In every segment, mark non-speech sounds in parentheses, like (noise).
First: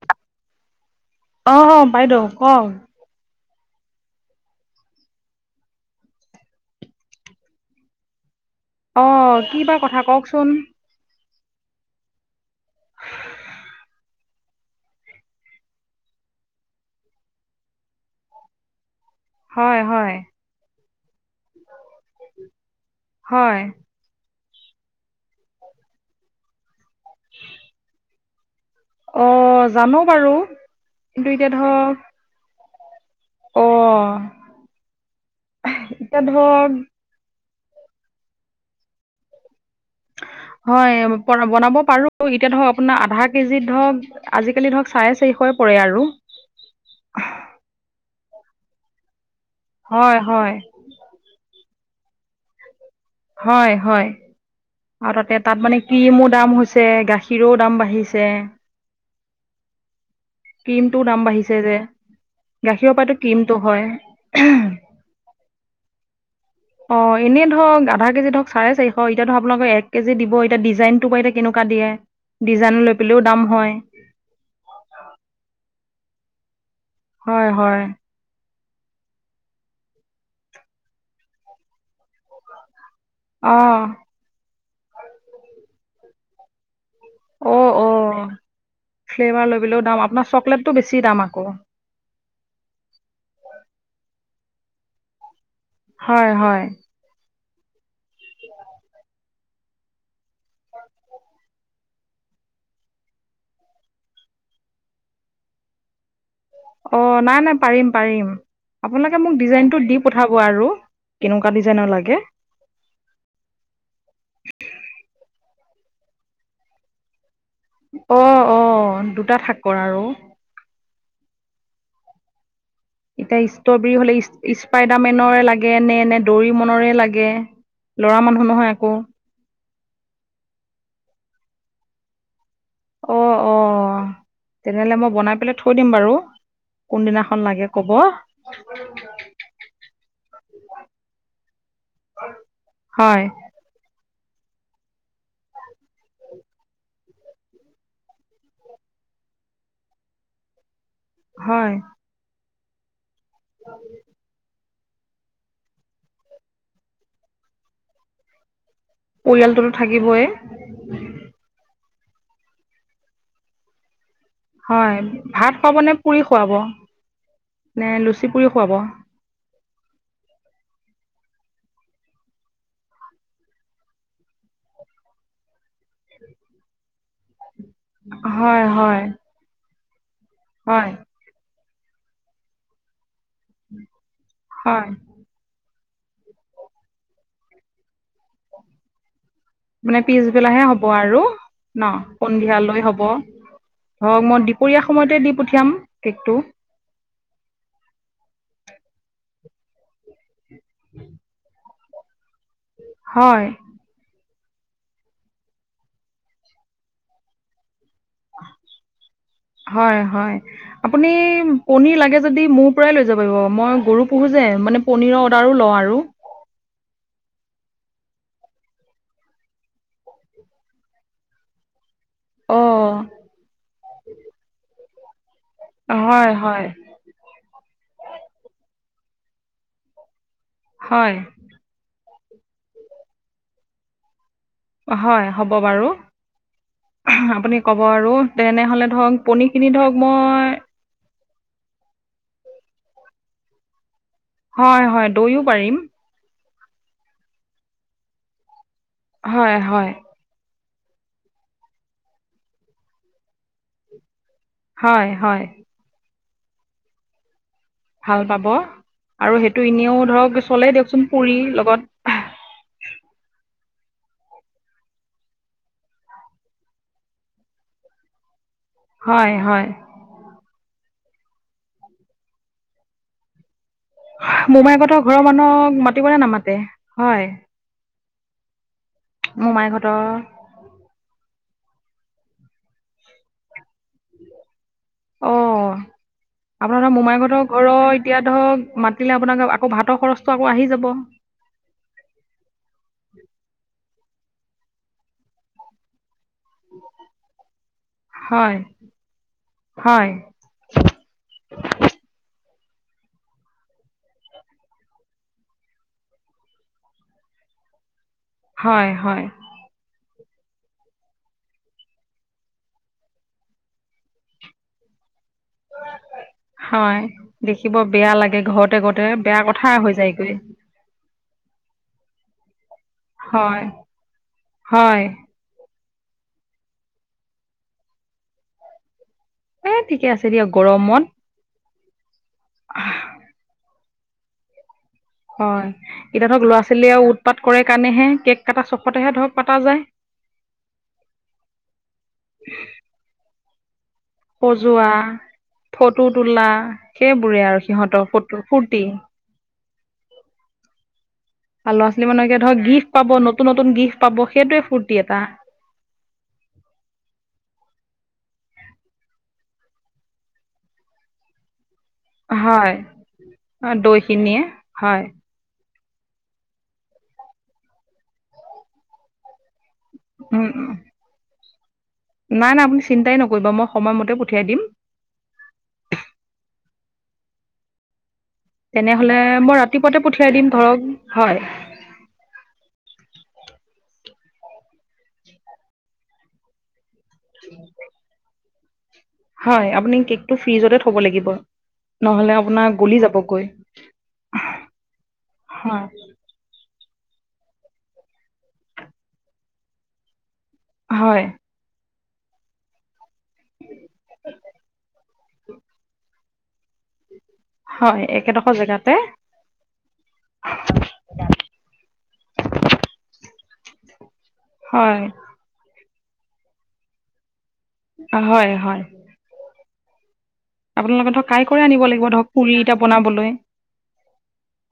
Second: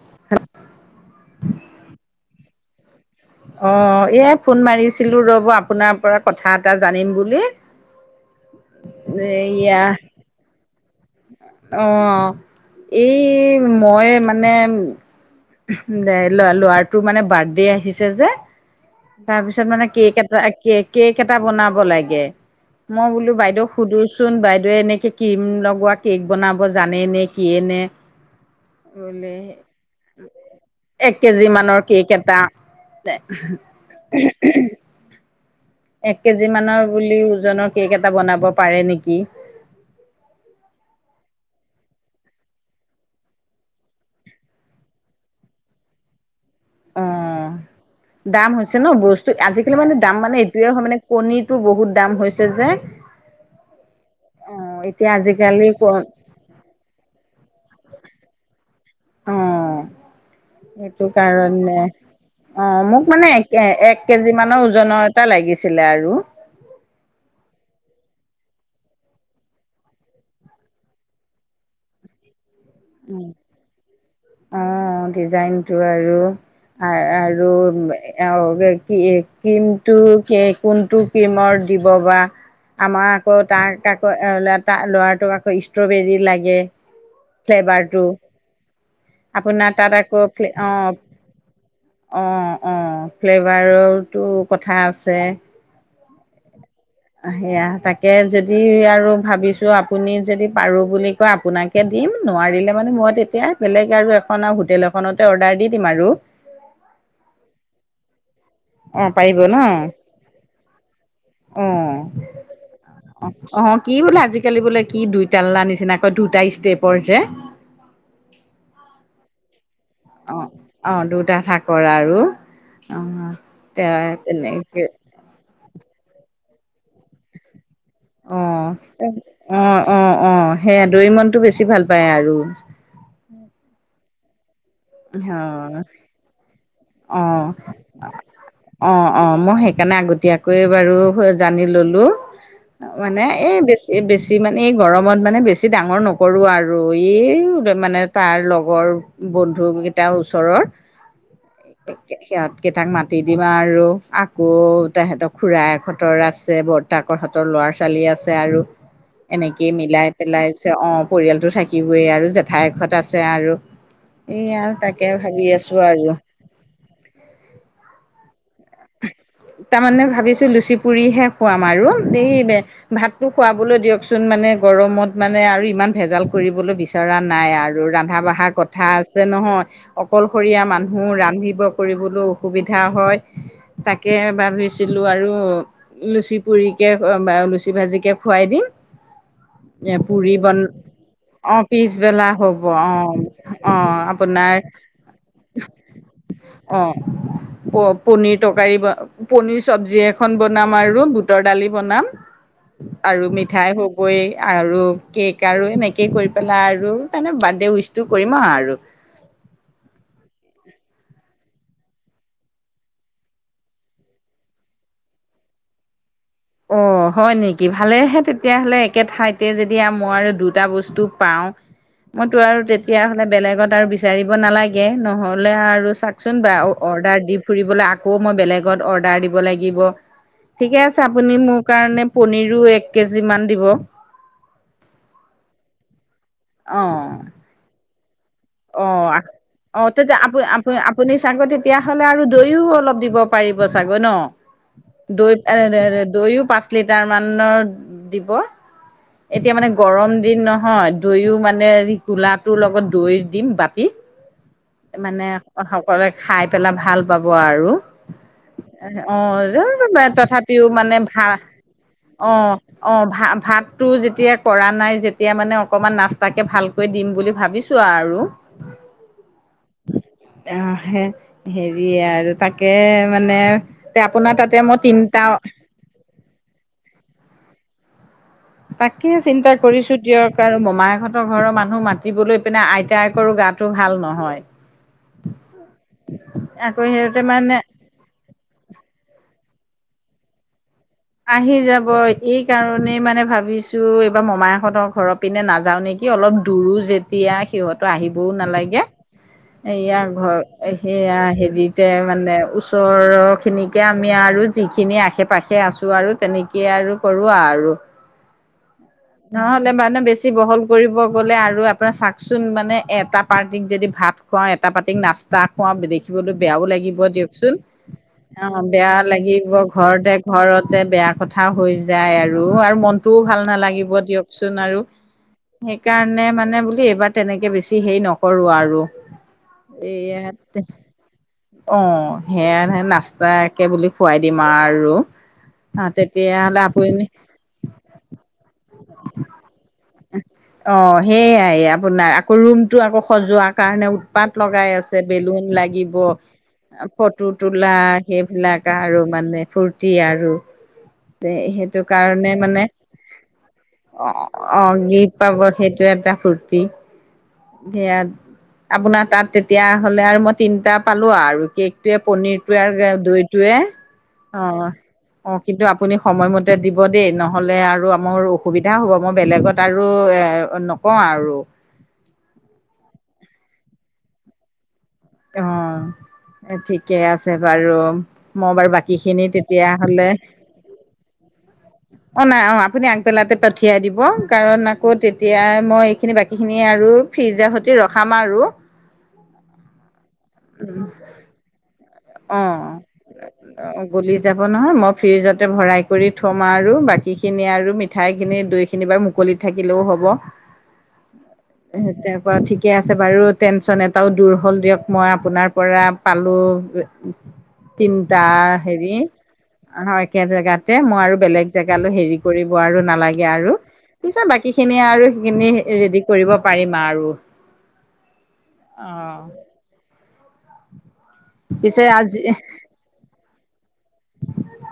(unintelligible) অ'! হ'! বাইদেউ কওঁক? অ'! এই ফোন মাৰিছিলোঁ, ৰ'ব আপোনাৰ পৰা, কথা এটা জানিম বুলি। (inaudible) অ কি বা এয়া কথা কওকচোন? অ, এই মই মানে- ল ল'ৰাটোৰ মানে বাৰ্থডে আহিছে যে। তাৰপিছত হয় মানে হয় কেক এটা কেক- কেক এটা বনাব লাগে, মই বোলো হয় বাইদেউ সুধু চোন বাইদে এনেকে কম লগোৱা কেক বনাব জানে নে কিয়ে নে- বোলে অ' জানো বাৰু এক কিন্তু কেজি এতিয়া মানৰ ধৰক কেক এটা। অ' (inaudible) এক এতিয়া কেজি ধৰক মানৰ বুলি ওজনৰ কেক এটা বনাব পাৰে নেকি? হয় বনাব পাৰো এতিয়া ধৰক আপোনাৰ আধা কেজিত ধৰক- আজিকালি ধৰক চাই চাইন্স পৰে আৰু। অ, দাম হৈছে ন বস্তু আজিকালি মানে দাম মানে এইটোয়ে হয় মানে- কণীটো বহুত দাম হৈছে যে। হয় হয়, অ এতিয়া আৰু তাতে তাত আজিকালি মানে ক কি ম দাম হৈছে গাখীৰও দাম বাঢ়িছে। অ, ক্ৰীমটোও সেইটো দাম বাঢ়িছে যে কাৰণে। অ গাখীৰৰ মোক পৰাইতো মানে এক ক্ৰীমটো হয় এক কেজি মানৰ ওজনৰ এটা লাগিছিলে আৰু। অ এনেই ধৰক- আধা কেজিতক চাৰে চাৰশ এতিয়া আনোকক এক কেজি দিব এতিয়া ডিজাইনটো এতিয়া কেনেুৱা দিয়ে ডাইন আপেলেও দাম হয়। অ ডিজাইন টো আৰু, হয় আৰু- অ কি ক্ৰীমটো কোনটো ক্ৰীমৰ দিব বা- আমাৰ আকৌ অ', তাক আকৌ ত ল'ৰাটোক আকৌ ষ্ট্ৰবেৰী লাগে। অ অ, ফ্লেভাৰটো ফ্লেভাৰ আপোনাৰ লৈবলৈও তাত দাম আকৌ আপোনাৰ চকলেটটো অ বেছি দাম আকৌ। অ অ ফ্লেভাৰটো কথা আছে। হয় হয়। সেয়া তাকে যদি আৰু ভাবিছো আপুনি যদি পাৰো বুলি কয় আপোনাক- তে দিম নোৱাৰিলে মানে মই তেতিয়া বেলেগ আৰু এখন আৰু হোটেল এখনতে অৰ্ডাৰ দি দিম আৰু। অ', নাই নাই পাৰিম পাৰিম। অ', আপোনালোকে মোক পাৰিব ন? ডিজাইনটো দি পঠাব আৰু, কেনেকুৱা ডিজাইনৰ অ', লাগে। অ', অ', কি বোলে আজিকালি বোলে কি দুইটালা নিচিনাকৈ দুটা ষ্টেপৰ যে। অ', অ', দুটা থঠাকৰ আৰু। অ', অ', দুটা চাকৰ আৰু। অ', এতিয়া তে ষ্ট্ৰবেৰী হলে তেনেকে স্পাইডাৰ মে ৰে লাগে নে নে দৌৰি মনৰে লাগে, লৰা মানুহ অ', নহয় আকৌ। অ', অ', অ', সেইয়া দৰি মনতটো বেছি ভাল পায় আৰু। অ', অ', তেনেহলে মই বনাই পেলাই থৈ অ', দিম বাৰু। কোনদিনাখন অ', লাগে ক'ব অ', অ', মই সেই- সেইকাৰণে আগতীয়াকৈ বাৰু জানি ললো, হয় মানে এই বেছি- এই বেছি মানে এই গৰমত মানে বেছি ডাঙৰ নকৰোঁ আৰু এই মানে- তাৰ লগৰ বন্ধুকেইটা ওচৰৰ। হয়। সিহঁত কেইটাক মাতি দিবা আৰু। আকৌ তেহেতৰ খুৰা একহতৰ আছে বৰ্তাকৰহতৰ ল'ৰা ছোৱালী আছে আৰু- পৰিয়ালটোতো এনেকেই মিলাই থাকিবই পেলাই অ', পৰিয়ালতটো থাকিবে আৰু জেঠাই হেতে আছে আৰু। এই আৰু হয়ঁ তাকে ভাবি ভাত আছোঁ খুৱাব নে আৰু পুৰি খুৱাব নে লুচি পুৰি খুৱাব। তাৰমানে ভাবিছো লুচি পুৰিহে খুৱাম আৰু দেই দে ভাতটো খুৱাবলৈ দিয়কচোন মানে গৰমত মানে আৰু ইমান ভেজাল কৰিবলৈ বিচৰা নাই আৰু। আৰু ৰন্ধা বঢ়া হয় কথা হয় আছে নহয় অকলশৰীয়া হয় মানুহ ৰান্ধিব কৰিবলৈ অসুবিধা হয় তাকে হয় বান্ধিছিলোঁ আৰু লুচি পুৰিকে বা লুচি ভাজিকে খুৱাই দিম। এ মানে পুৰি বন পিছবেলাহে হ'ব আৰু। অ ন পিছবেলা সন্ধিয়ালৈ অ হ'ব অ ধৰক মই আপোনাৰ দুপৰীয়া সময়তে দি পঠিয়াম কেকটো। অঁ, প পনীৰ তৰকাৰী পনিৰ চবজি এখন বনা নামাৰু বুটৰ দালি বনাম আৰু হয় মিঠাই হওক বই আৰু কেক আৰু এনেকেই কৰি পেলাই আৰু তাৰমানে বাৰ্থডে' উইচটো কৰিম আৰু। হয়ঁ হয়ঁ। আপুনি পনীৰ লাগে যদি মোৰ পৰাই লৈ যাব পাৰিব মই গৰু পোহো যে মানে পনীৰৰ অৰ্ডাৰো লওঁ আৰু। অঁ হয় নেকি ভালেহে তেতিয়াহ'লে একে ঠাইতে যেতিয়া মই আৰু দুটা বস্তু পাওঁ। মইতো আৰু অ তেতিয়া হ'লে বেলেগত আৰু বিচাৰিব নালাগে নহ লে আৰু হয় চাওকচোন হয় বাৰু অৰ্ডাৰ দি ফুৰিবলৈ আকৌ মই বেলেগত অৰ্ডাৰ দিব লাগিব ঠিকে আছে হয় আপুনি মোক মোৰ কাৰণে পনীৰো এক কেজি মান দিব। হয়ঁ হ'ব বাৰু অ আপুনি ক'ব আৰু। অ তেনেহ'লে ধৰক পনীৰখিনি অ ধৰক তেতিয়া আপ মই তে আপুনি চাগৈ তেতিয়াহ'লে আৰু দৈও অলপ দিব পাৰিব চাগৈ ন। হয় হয় দৈ দৈও পাৰিম এ দৈও পাচ পাচ লিটাৰ মানৰ দিব এতিয়া হয় মনে হয় গৰম নহয় দৈও মানে হৰি কোলাটোৰ লগত দৈ দিম বাতি। হয় মানে হয় সকলোৱে খাই পেলাই ভাল পাব আৰু। ভাল পাব আৰু অঁ, সেইটো যো এনেও ধৰক তথাপিও চলেই মানে দিয়কচোন ভা পুৰি লগত আহ। অঁ ভা-ভাত টো যেতিয়া কৰা নাই যেতিয়া মানে অকমান নাস্তাকে ভাল কৈ দিম বুলি ভাবিছোঁ আৰু। হয়ঁ হয়ঁ! অহ আহে হেৰিয়ে আৰু তাকে মানে তে আপোনাৰ তাতে মই মোমাইক সতৰ ঘৰৰ তিনটা মানুহক মাতিব নে নামাতে হয়ঁ। তাকে চিন্তা কৰিছোঁ মোমাইকহঁতৰ দিয়ক আৰু মোমাইহঁতৰ ঘৰৰ মানুহ মাতিবলৈ পিনে আইতাই কৰ গাত টো ভাল নহয় অঁ আকৌ আপোনালোকৰ সিহঁতে মোমাইকহঁতৰ মানে ঘৰৰ এতিয়া ধৰক মাতিলে আপোনাক আকৌ ভাতৰ খৰচটো আকৌ আহি যাব। আহি যাব এই কাৰণেই মানে ভাবিছো এইবাৰ মমাইক হঁতৰ ঘৰ পিনে নাযাওঁ নেকি? কি অলপ দূৰো যেতিয়া সিহঁতো আহিবও হয় নালাগে ইয়াৰ হয় ঘৰ সেয়া হেৰিতে মানে ওচৰৰ খিনিকে আমি আৰু যিখিনি আশে পাশে আছোঁ। তো আৰু তেনেকে আৰু কৰোৱা আৰু। হয়ঁ হয়ঁ মে বেছি বহল কৰিব গ'লে আৰু আপোনাৰ চচোন মানে এটা পাৰ্টিক যদি ভাত। খোৱাই এটা পাতিক নাচ তাকা দেখিবলৈ বেয়াও লাগিব হয় দিয়কচোন দেখিব বেয়া লাগে অ ঘৰতে বেয়া ঘৰতে বেয়া লাগিব কথা হৈ ঘৰতে যায়গৈ ঘৰত। তে বেয়া কথা হৈ যায় আৰু আৰু মনটোও ভাল হয় নালাগিব দিয়কচোন আৰু। হয় সেইকাৰণে মানে বুলি এইবাৰ তেনেকে বেছি হেৰি নকৰো আৰু। এ ঠিকে আছে এইয়াত দিয়ক গৰমত। অ', সেয়া নে নাস্তা একে বুলি খোৱাই দিম আৰু। হয় অ' এতিয়া ধৰক ল'ৰা তেতিয়াহ'লে ছোৱালীয়ে আপুনি আৰু উৎপাত কৰে কাৰণেহে কেক কটা চখতেহে ধৰক পাতা যায় অ সেইয়াই আপোনাৰ আকৌ ৰুমটো আকৌ সজোৱাৰ কাৰণে উৎ পাত লগাই সজোৱা আছে বেলুন লাগিব ফটো তোলা ফটো সেইবোৰে আৰু তোলা সিহঁতৰ ফটো সেইবিলাক ফূৰ্তি আৰু মানে ফূৰ্তি আৰু আৰু সেইটো ল'ৰা ছোৱালী কাৰণে মানকে ধৰক মানে গিফ্ট পাব নতুন নতুন গিফ্ট পাব অ সেইটোৱে অঁ ফূৰ্তি গিফ্ট এটা পাব সেইটো এটা ফূৰ্তি সেয়া আপোনাৰ তাত তেতিয়া হ'লে আৰু মই তিনটা পালো আৰু কেক টোৱে পনিৰটোৱে হয় আৰু দৈ টোৱে অ দৈখিনিয়ে হয় অ কিন্তু আপুনি সময়মতে দিব দেই নহলে আৰু আ মোৰ অসুবিধা হ'ব মই বেলেগত আৰু এ উম, উম। নকওঁ আৰু নাই নাই আপুনি চিন্তাই নকৰিব মই সময়মতে পঠিয়াই দিম অ ঠিকে আছে বাৰু মই বাৰু বাকী তেনেহ'লে খিনি মই তেতিয়া ৰাতিপুৱাতে হ'লে পঠিয়াই দিম ধৰক হয় অঁ নাই অঁ আপুনি আগবেলাতে পঠিয়াই দিব কাৰণ আকৌ তেতিয়া মই এইখিনি বাকীখিনি আৰু ফ্ৰিজাৰ সৈতে ৰখাম আৰু হয় আপুনি কেকটো ফ্ৰিজতে থ'ব লাগিব নহ'লে অ আপোনাৰ গলি যাবগৈ গলি যাব নহয় মই ফ্ৰিজতে ভৰাই হয় কৰি থম আৰু বাকীখিনি আৰু মিঠাই খিনি দৈ খিনি বাৰু মুকলিত থাকিলেও হ'ব হয় ঠিকে আছে বাৰু টেনচন এটাও দূৰ হ'ল দিয়ক মই আপোনাৰ পৰা পালো হয় তিনিটা একেডোখৰ জেগাতে হেৰি একে জেগাতে মই আৰু বেলেগ জেগালো হেৰি কৰিব আৰু নালাগে আৰু পিছে বাকী খিনি হয় আৰু সেইখিনি ৰেডি কৰিব পাৰিম আৰু হয় হয় অ আপোনালোকে কাই কৰি আনিব পিছে লাগিব আজি ধৰক পুৰি কেইটা বনাবলৈ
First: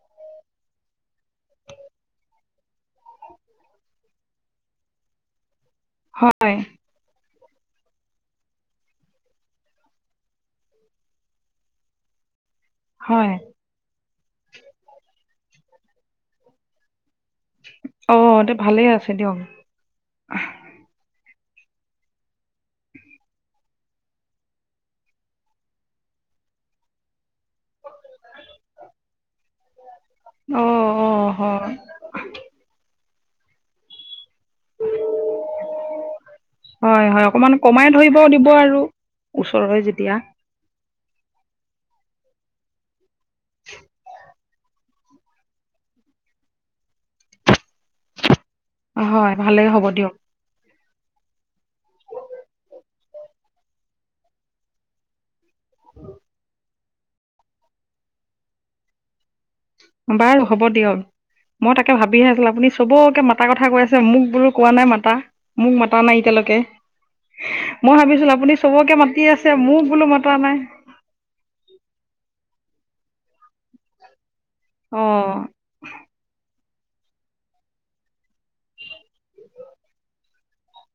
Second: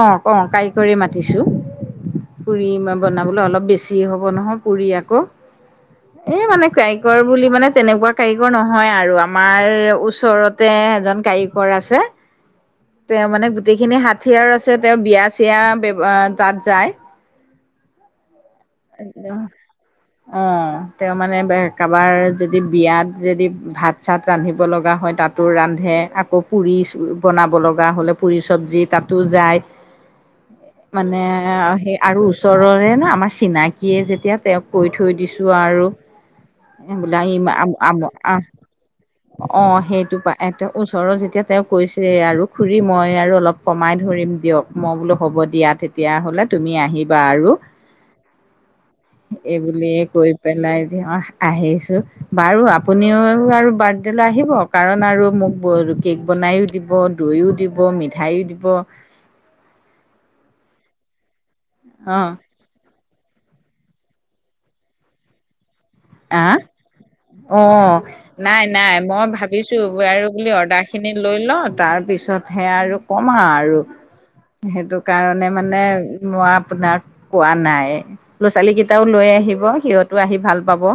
অ ক কাৰিকৰি মাতিছো পুৰি মই বনাবলৈ অলপ বেছি হ'ব নহয় পুৰি আকৌ এ হয় মানে কাইকৰি বুলি মানে তেনেকুৱা কাৰিকৰ নহয় আৰু আমাৰ ওচৰতে এজন কাৰিকৰ আছে হয় তেওঁ মানে গোটেইখিনি হাঠিয়াৰ আৰু আছে তেওঁ বিয়া চিয়া তাত যায় অ তে ভালেই আছে দিয়ক (unintelligible) অঁ তেওঁ মানে কাৰোবাৰ যদি বিয়াত যদি ভাত চাত ৰান্ধিব লগা হয় তাত ৰান্ধে আকৌ পুৰি বনাব লগা হ'লে পুৰি চব্জি তাতো যায় অঁ মানে অঁ হয় সেই আৰু ওচৰৰে না আমাৰ চিনাকীয়ে যেতিয়া তেওঁক কৈ থৈ দিছো আৰু। হয় হয় অকণমান কমাই আম ধৰিব আহ দিব আৰু ওচৰৰে অ' যেতিয়া সেইটো পা। তেওঁ ওচৰৰত যেতিয়া তেওঁ কৈছে, আৰু খুৰী মই আৰু অলপ কমাই ধৰিম দিয়ক। মই বোলো হ'ব দিয়া, তেতিয়া হ'লে তুমি আহিবা আৰু হয় ভালেই হ'ব এইবুলিয়ে দিয়ক কৈ পেলাই যি অঁ আহিছোঁ বাৰু আপুনিও আৰু বাৰ্থডে' লৈ আহিব। কাৰণ আৰু মোক কেক বনাইও দিব দৈও দিব মিঠাইয়ো দিব বাৰু হ'ব দিয়ক, মই তাকে অ ভাবিহে আছিলো আপুনি চবকে মা মাতাৰ কথা কৈ আছে, মোক বোলো কোৱা নাই মাতা, মোক মাতা নাই আহ এতিয়ালৈকে। মই অ' ভাবিছিলোঁ আপুনি নাই নাই, চবকে মাতি মই আছে ভাবিছো মোক বোলো আৰু মতা বুলি নাই অৰ্ডাৰ খিনি লৈ লওঁ, তাৰপিছতে সেয়া আৰু ক'ম আৰু। সেইটো অঁ কাৰণে মানে মই আপোনাক কোৱা নাই, ল'ৰা ছোৱালীকেইটাও লৈ আহিব সিহঁতো আহি ভাল পাব।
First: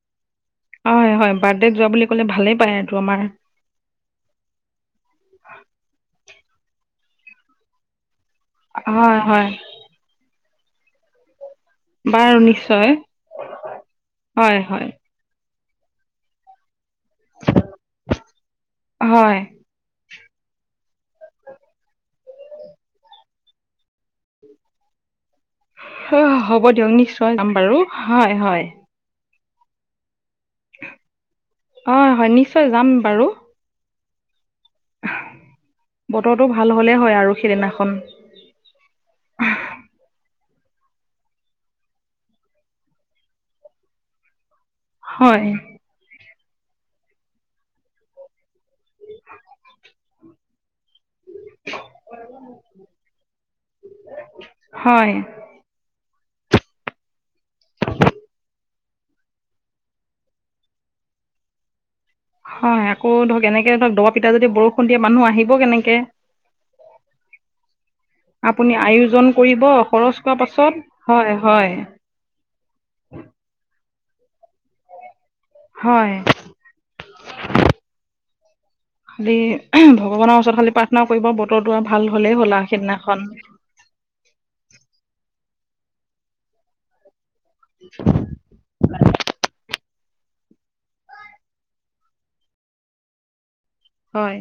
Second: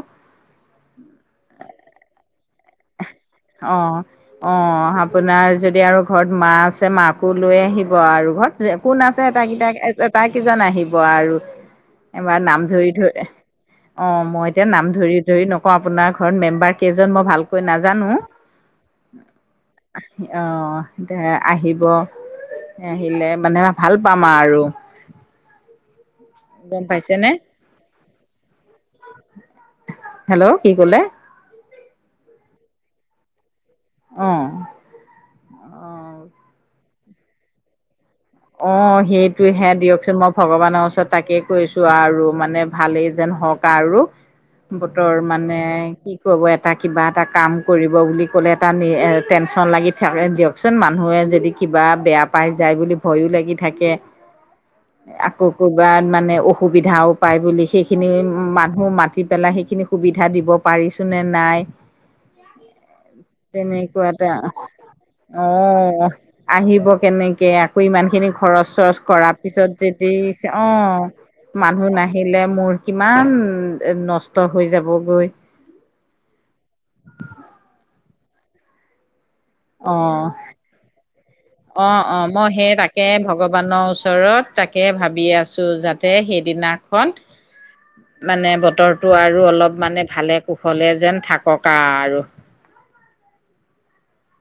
হয় হয়, বাৰ্থডেত যোৱা বুলি ক'লে ভালেই পায় এইটো আমাৰ। অ'। অ', আপোনাৰ যদি আৰু ঘৰত মা আছে, মাকো লৈ আহিব আৰু, হয়। যে কোন হয় আছে, হয় এটাই কেইটা আতাকেইজন আহিব আৰু। বাৰু এবাৰ নাম নিশ্চয় জৰি ধৰি, অ' মই হয় এতিয়া হয় নাম ধৰি ধৰি নকওঁ, আপোনাৰ ঘৰত মেম্বাৰ কেইজন মই ভালকৈ নাজানো। হয়। অ', তে আহিব, আহিলে মানে ভাল পাম আৰু। অ' হ'ব গম দিয়ক, পাইছেনে নিশ্চয় যাম বাৰু, হয় হয়। হেল্ল', কি কলে? অ' হয়, নিশ্চয় যাম বাৰু। অ'। অ', বতৰটো ভাল হ'লে হয়, আৰু সিদিনাখন। অ', সেইটোহে দিয়কচোন, মই ভগৱানৰ ওচৰত তাকেই কৈছোঁ, আৰু মানে ভালেই যেন হওঁক কাৰো, বতৰ হয় মানে কি ক এটা কিবা এটা কাম কৰিব বুলি ক'লে, এটা টেনচন লাগি থাকে দিয়কচোন, মানুহে যদি কিবা বেয়া পাই যায় বুলি ভয়ো লাগি থাকে, হয় আ কৌ ক'ৰবাত মানে অসুবিধাও পায় বুলি, সেইখিনি মানুহ মাতি পেলাই সেইখিনি সুবিধা দিব পাৰিছো নে নাই। হয় আকৌ ধৰক এনেকে ধৰক দবা তেনেকুৱাতে, পিটা যদি বৰষুণ দিয়ে মানুহ আহিব কেনেকে অ', আহিব কেনেকে, আকৌ ইমান খিনি খৰচ আপুনি চৰচ কৰ আয়োজন কৰিব পিছত যদি, খৰচ কৰাৰ পাছত হয় অ' হয় মানুহ নাহিলে মোৰ কিমান, নষ্ট হৈ যাবগৈ। হয়। খালি অ' ভগৱানৰ ওচৰত খালি প্ৰাৰ্থনা কৰিব বতৰতো ভাল হ'লেই হ'ল আৰু সিদিনাখন। ভগবানৰ ওচ ৰত তাকে ভাবি আছো, যাতে সেইদিনাখন, মানে বতৰ তটো আৰু অলপ মানে ভালে কুশলে যেন থাকক আৰু। হয়।